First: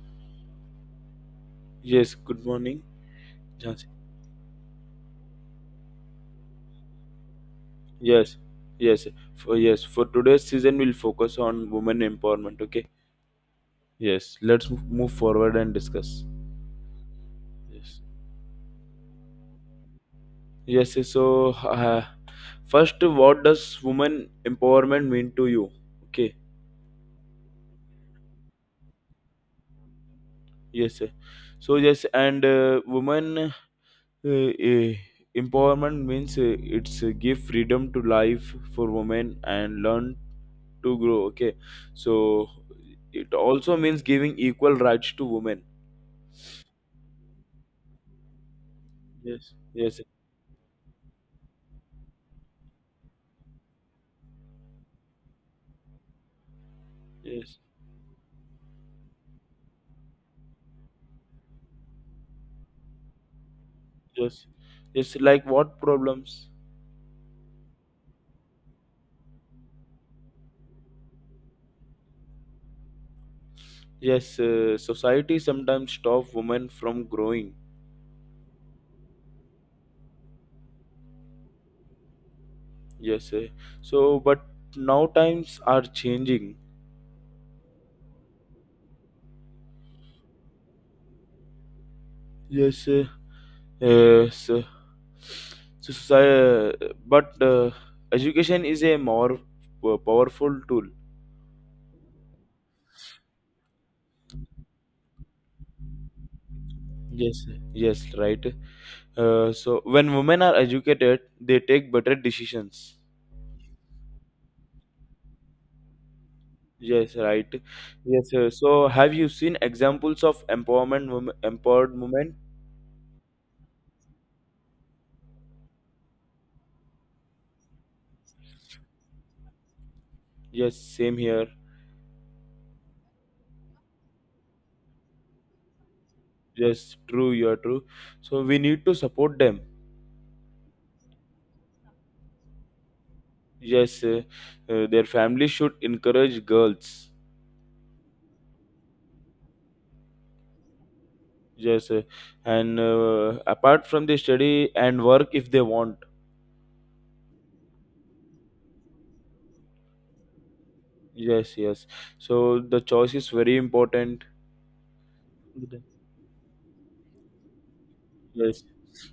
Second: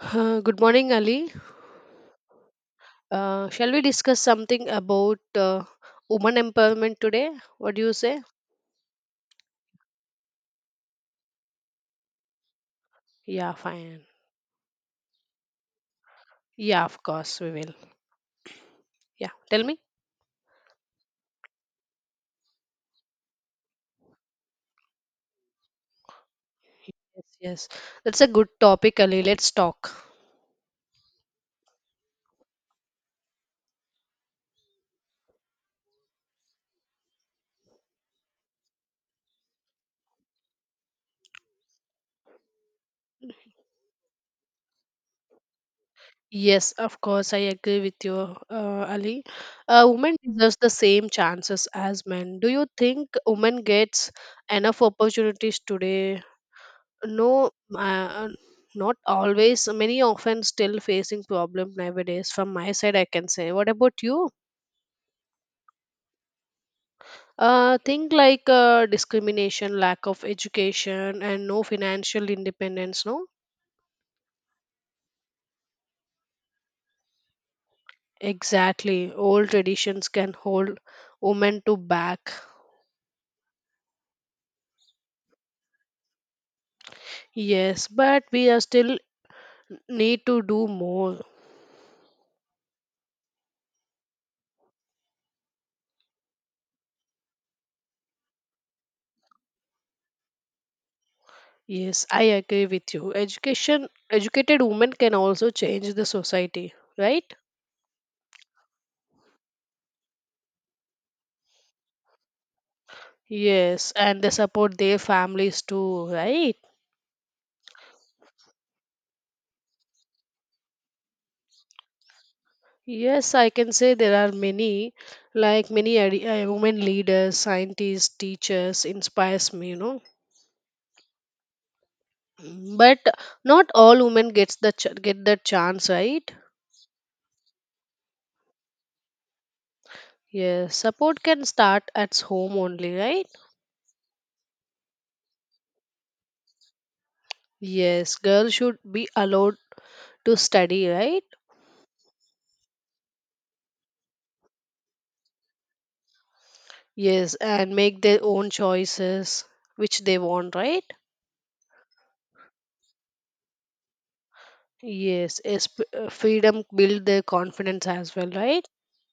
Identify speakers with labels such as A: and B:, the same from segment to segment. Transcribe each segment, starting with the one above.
A: Good morning, Ali.
B: Yes, good morning,
A: Shall we
B: Jhansi.
A: discuss something about woman empowerment today? What do you say?
B: Yes, yes, for today's season, we'll focus on women empowerment. Okay,
A: Yeah, fine.
B: yes, let's move forward and discuss.
A: Yeah, of course, we will.
B: Yes,
A: Yeah, tell me.
B: yes, yes, so uh, First, what does women empowerment mean to you? Okay,
A: Yes, yes. That's a good topic, Ali. Let's talk.
B: yes, so yes, and Women uh, empowerment means it's give freedom to life for women and learn to grow. Okay, so it also means giving equal rights to women.
A: Yes, of course, I agree with you, Ali.
B: Yes, yes,
A: Women deserves the same chances as men. Do you think women gets enough opportunities today? No,
B: yes,
A: not always. Many often still facing problem nowadays. From my side I can say. What about you?
B: yes, yes. Like what problems?
A: Think like discrimination, lack of education, and no financial independence. No,
B: Yes, society sometimes stop women from growing.
A: exactly, old traditions can hold women to back.
B: Yes, uh, so but now times are changing.
A: Yes, but we are still need to do more.
B: Yes, uh, yes. So society, but education is a more powerful tool.
A: Yes, I agree with you. Education, educated women can also change the society, right?
B: Yes, yes, right. So when women are educated, they take better decisions.
A: Yes, and they support their families too, right?
B: Yes, right. Yes, sir. So, have you seen examples of empowerment, empowered women?
A: Yes, I can say there are many, like many women leaders, scientists, teachers inspires me.
B: Yes, same here.
A: Mm. But not all women gets get that chance, right?
B: Yes, true. You are true. So, we need to support them.
A: Yes, support can start at home only, right?
B: Yes, uh, their family should encourage girls.
A: Yes, girls should be allowed to study, right?
B: Yes, and Apart from the study and work if they want.
A: Yes, and make their own choices which they want, right?
B: Yes, yes. So, the choice is very important.
A: Yes, freedom build their confidence as well,
B: Yes.
A: right?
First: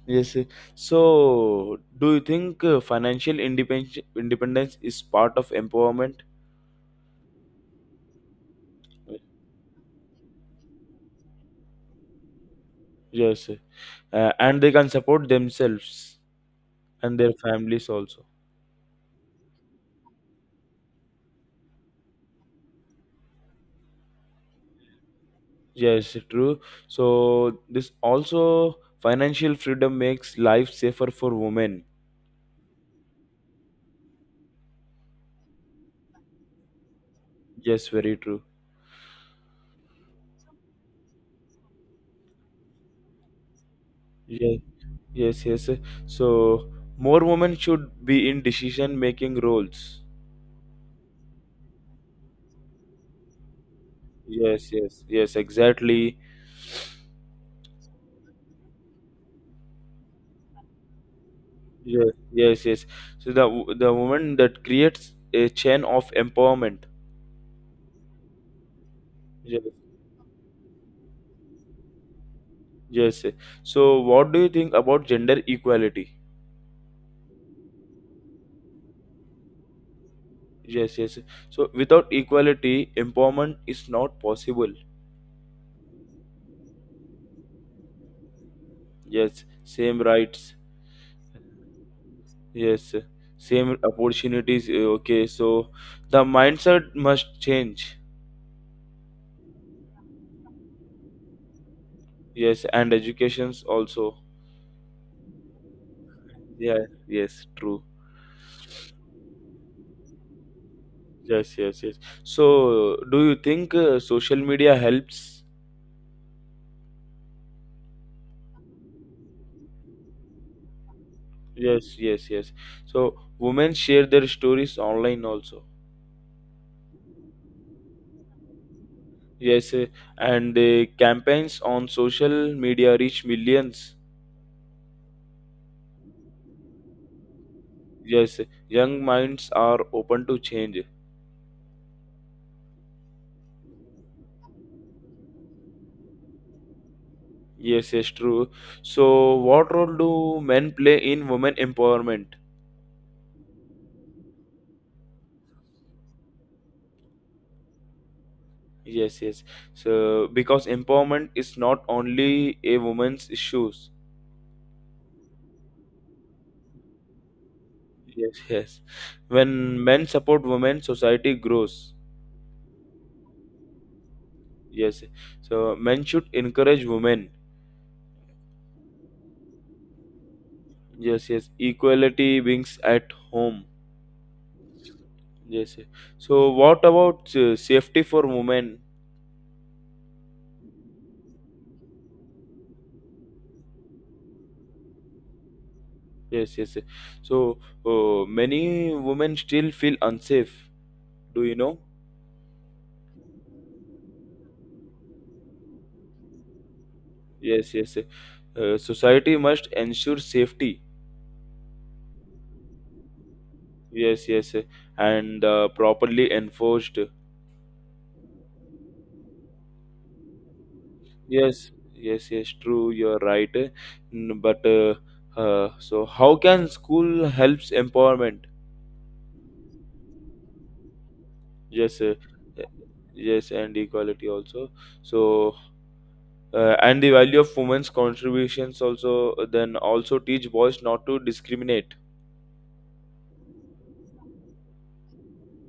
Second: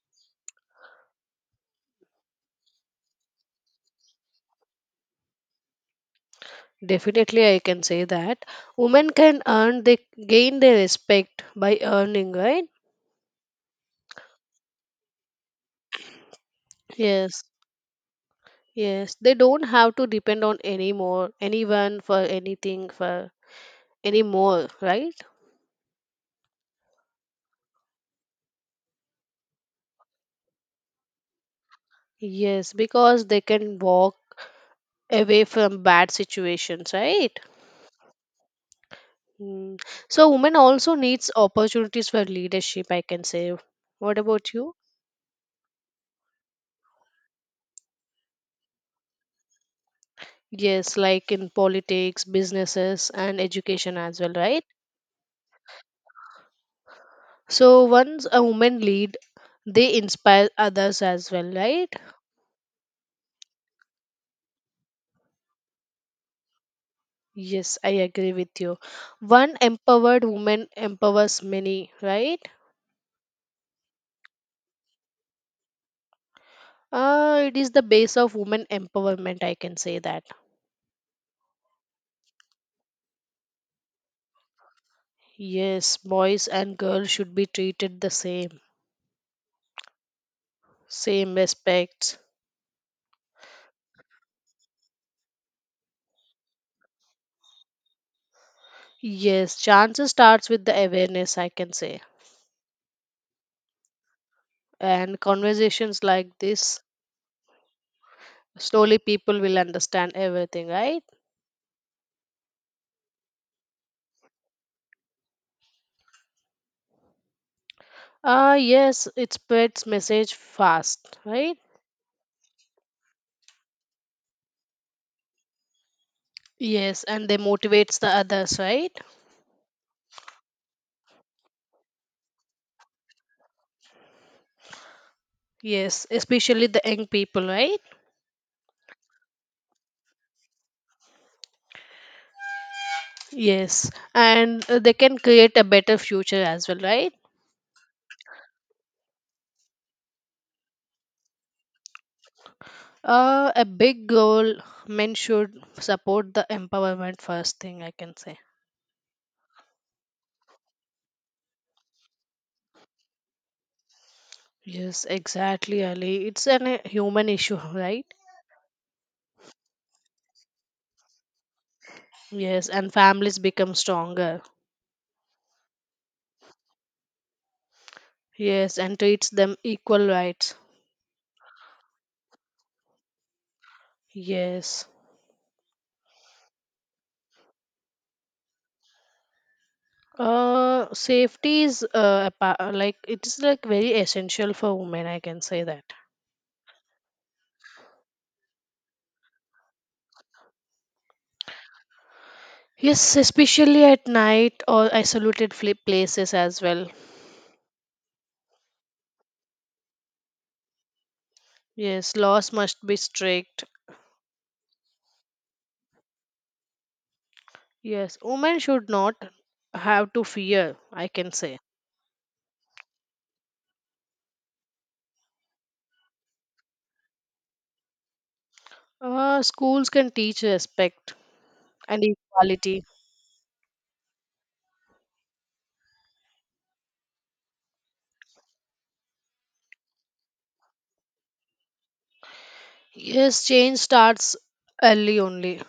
B: Yes, sir. So, do you think financial independence is part of empowerment?
A: Definitely, I can say that women can earn, they gain their respect by earning, right?
B: Yes, and they can support themselves and their
A: Yes,
B: families also.
A: yes. They don't have to depend on any more anyone for anything for anymore, right?
B: Yes, true. So this also financial freedom makes life safer for women.
A: Yes, because they can walk away from bad situations, right?
B: Yes, very true.
A: Mm. So women also needs opportunities for leadership, I can say. What about
B: Yes,
A: you?
B: yes. So more women should be in decision making roles.
A: Yes, like in politics, businesses, and education as well, right?
B: Yes, exactly.
A: So once a woman lead, they inspire others as well, right?
B: Yes. So the woman that creates a chain of empowerment.
A: Yes, I agree with you. One
B: Yes,
A: empowered woman empowers many, right?
B: yes. So what do you think about gender equality?
A: It is the base of women empowerment, I can say that.
B: Yes, yes. So without equality, empowerment is not possible.
A: Yes, boys and girls should be treated the same,
B: Yes, same rights.
A: same respects.
B: Yes, same opportunities. Okay, so the mindset must change.
A: Yes, chances starts with the awareness, I can say.
B: Yes, and educations also.
A: And conversations like this,
B: Yeah, yes, true.
A: slowly people will understand everything, right?
B: Yes. So do you think social media helps?
A: Ah, yes, it spreads message fast, right?
B: Yes. So women share their stories online also.
A: Yes, and they motivates the others, right?
B: Yes, eh, and Campaigns on social media reach millions.
A: Yes, especially the young people, right?
B: Yes, young minds are open to change.
A: Yes, and they can create a better future as well, right?
B: Yes, yes, true. So, what role do men play in women empowerment?
A: A big goal, men should support the empowerment first thing I can say.
B: Yes, yes. So, because empowerment is not only a woman's issues.
A: Yes, exactly, Ali. It's an a human issue, right?
B: Yes, yes. When men support women, society grows.
A: Yes, and families become stronger.
B: Yes. So, men should encourage women.
A: Yes, and treats them equal rights.
B: Yes, yes. Equality brings at home.
A: Yes.
B: Yes, yes. So, what about safety for women?
A: Safety is like it is like very essential for women. I can say that.
B: Yes. So many women still feel unsafe. Do you know?
A: Yes, especially at night or isolated places as well.
B: Yes. Society must ensure safety.
A: Yes, laws must be strict.
B: Yes. And properly enforced.
A: Yes, women should not have to fear. I can say.
B: Yes, yes, yes. True, you're right. N- But so how can school helps empowerment?
A: Schools can teach respect
B: Yes,
A: and
B: uh,
A: equality.
B: yes, and equality also. So and the value of women's contributions also. Then also teach boys not to discriminate.
A: Yes, change starts early only.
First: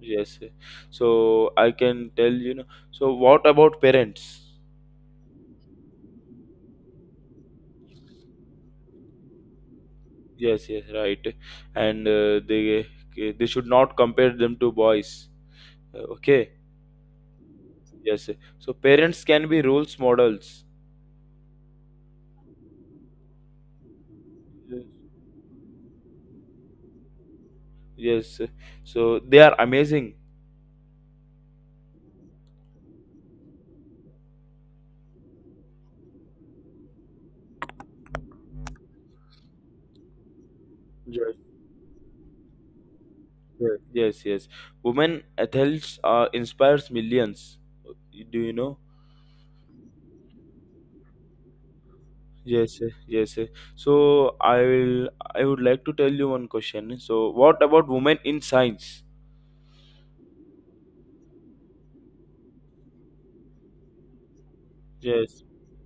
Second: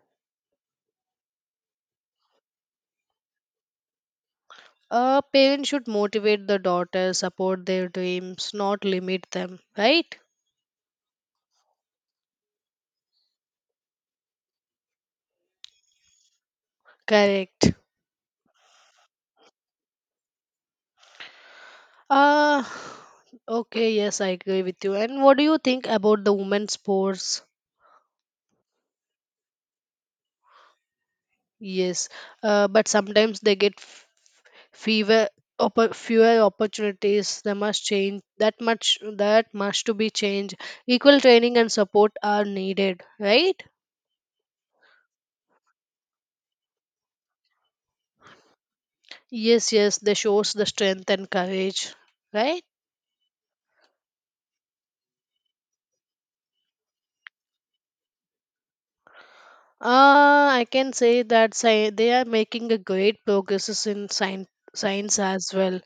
B: Yes, yes. So I can tell you know. So what about parents?
A: Parents should motivate the daughters, support their dreams, not limit them. Right?
B: Yes, yes, right. And they should not compare them to boys. Okay.
A: Correct.
B: Yes. So parents can be roles models.
A: Uh, okay, yes, I agree with you. And what do you think about the women's sports?
B: Yes. So they are amazing.
A: Yes, but sometimes they get fewer fewer opportunities. They must change that much. That must to be changed. Equal
B: Yes.
A: training and support are needed, right?
B: Yes. Women athletes inspires millions. Do you know?
A: Yes, yes, they shows the strength and courage, right?
B: Yes, sir. So I would like to tell you one question. So what about women in science?
A: I can say that they are making a great progresses in science
B: Yes,
A: as well.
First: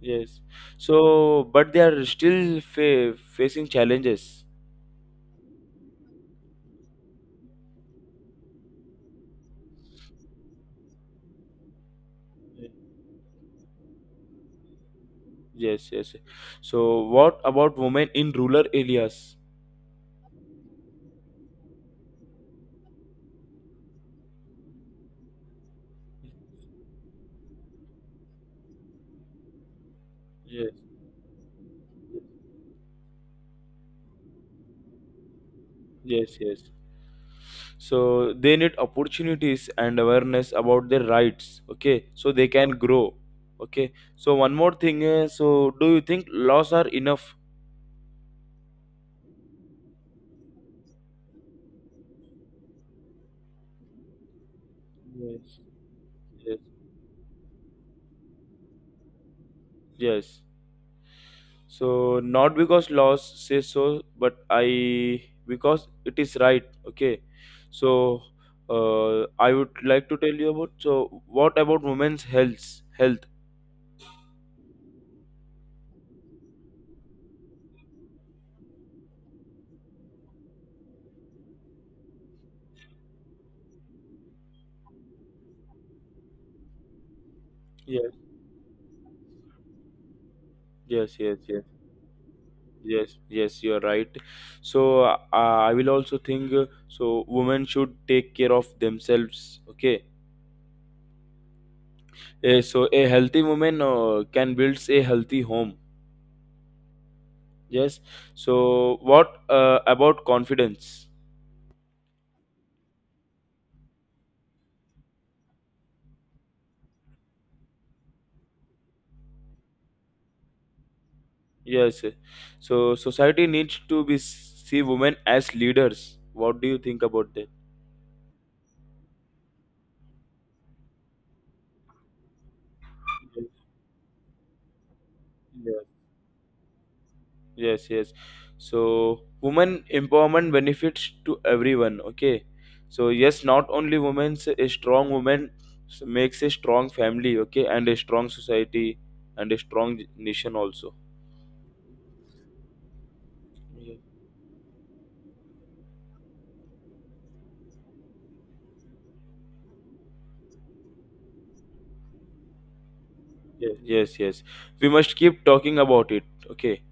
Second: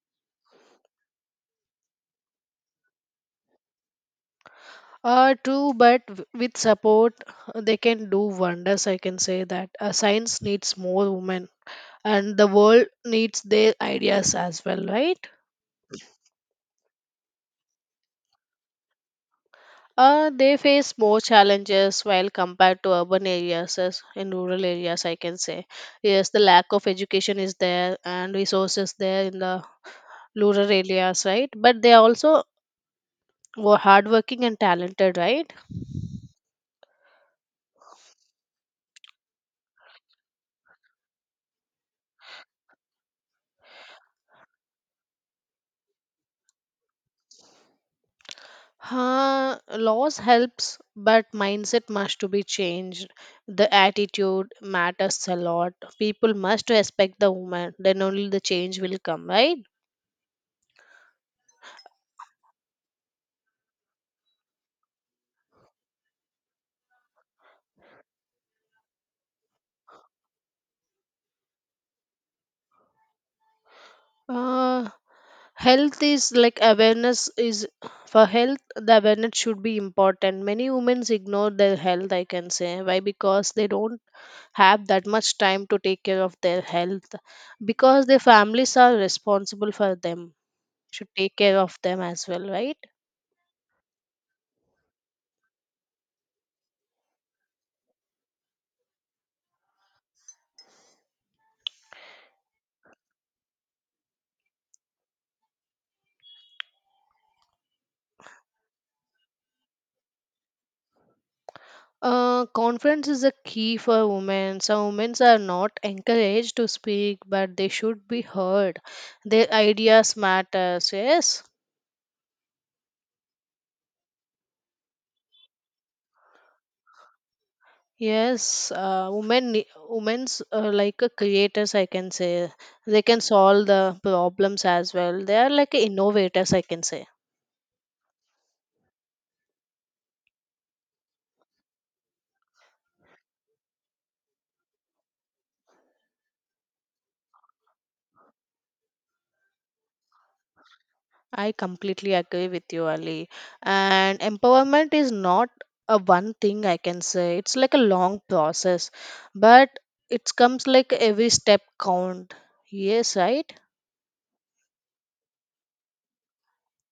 B: yes. So, but they are still facing challenges.
A: True, but with support, they can do wonders. I can say that science needs more women, and the world needs their ideas as well, right?
B: Yes, yes. So, what about women in rural areas?
A: They face more challenges while compared to urban areas as in rural areas. I can say, yes, the lack of education is there and resources there in the rural
B: Yes,
A: areas, right? But they are also hardworking and talented, right?
B: yes. So, they need opportunities and awareness about their rights, okay? So they can grow, okay? So, one more thing, so do you think laws are enough?
A: Huh, laws helps, but mindset must to be changed. The attitude matters a
B: Yes,
A: lot. People
B: yes,
A: must respect the woman. Then only the change will come, right?
B: yes. So not because laws say so but I because it is right. Okay, so I would like to tell you about, so what about women's health?
A: Uh, Health is like awareness is for health. The awareness should be important. Many women ignore their health. I can say why, because they don't have that much time to take care of their health because their
B: yes
A: families are responsible for them. Should
B: yes
A: take
B: yes
A: care
B: yes
A: of them as well, right?
B: yes. You're right. So I will also think, so women should take care of themselves. Okay, so a healthy woman can build a healthy home. Yes. So what about confidence?
A: Confidence is a key for women. So women are not encouraged to speak, but they should be heard. Their ideas matters. Yes,
B: Yes, yes. So society needs to be see women as leaders. What do you think about that?
A: yes. Women, women's like a creators. I can say they can solve the problems as well. They are like
B: Yes.
A: innovators. I can say.
B: Yes. So women empowerment benefits to everyone. Okay. So yes, not only women. A strong woman makes a strong family. Okay, and a strong society and a strong nation also.
A: I completely agree with you, Ali.
B: Yes.
A: And empowerment is not a one thing I can say. It's like a long process, but it comes like every step count. Yes, right?
B: Yes. We must keep talking about it. Okay.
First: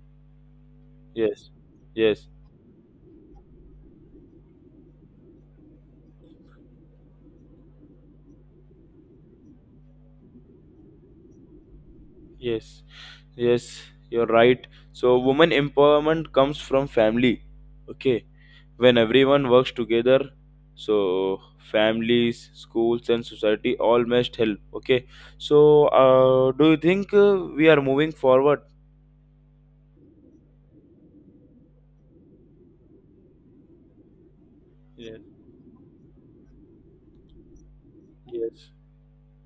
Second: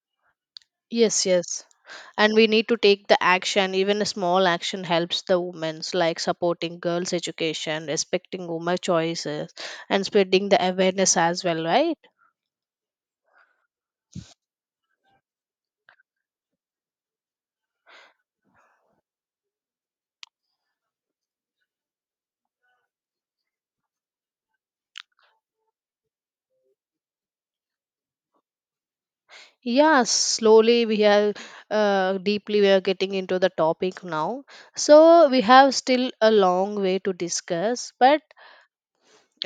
A: Yes,
B: Yes.
A: yes.
B: Yes.
A: And we need to take the action. Even a small action helps the women's, like supporting girls' education, respecting women choices, and spreading the awareness as well, right?
B: Yes. Yes, you're right. So, women empowerment comes from family. Okay, when everyone works together, so families, schools, and society all must help. Okay, so do you think we are moving forward?
A: Yeah, slowly we have deeply we are getting into the topic now.
B: Yes,
A: So we have still a long way to discuss, but
B: yes,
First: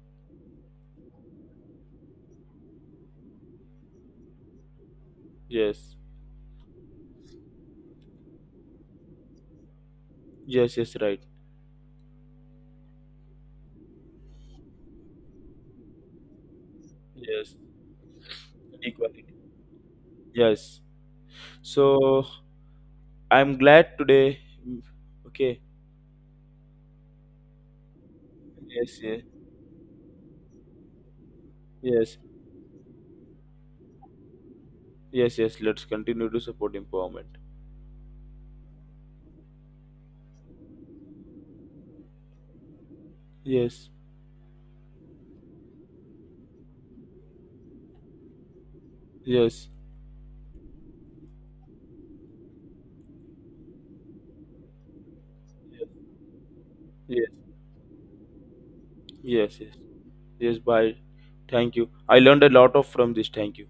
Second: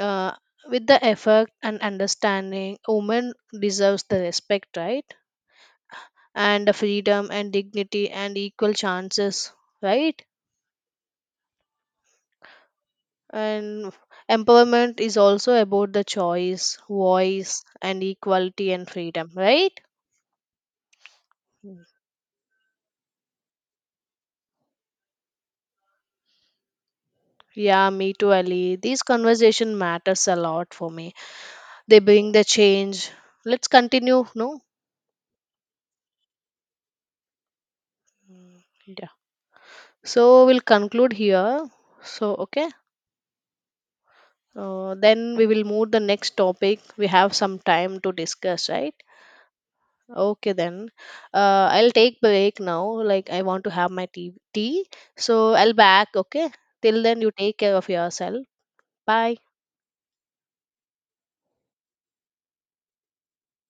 A: uh, with the effort and understanding, women deserves the respect, right?
B: yes,
A: And the freedom and dignity and equal chances, right?
B: yes, right.
A: And empowerment is also about the choice,
B: Yes,
A: voice, and equality and
B: equality.
A: freedom, right?
B: Yes. So I'm glad today. Okay.
A: Yeah, me too, Ali.
B: Yes,
A: These
B: yes,
A: conversation matters a lot for me. They
B: yes,
A: bring the change. Let's continue, no.
B: yes. Let's continue to support empowerment.
A: Mm, yeah, so we'll conclude here. So okay.
B: Yes,
A: Then we will move the next topic, we have some time to discuss, right?
B: yes.
A: Okay, then I'll take break now, like I want to have my tea. So I'll back, okay. Till then you
B: Yes,
A: take care of yourself. Bye.
B: yes, yes, yes. Bye. Thank you. I learned a lot of from this. Thank you.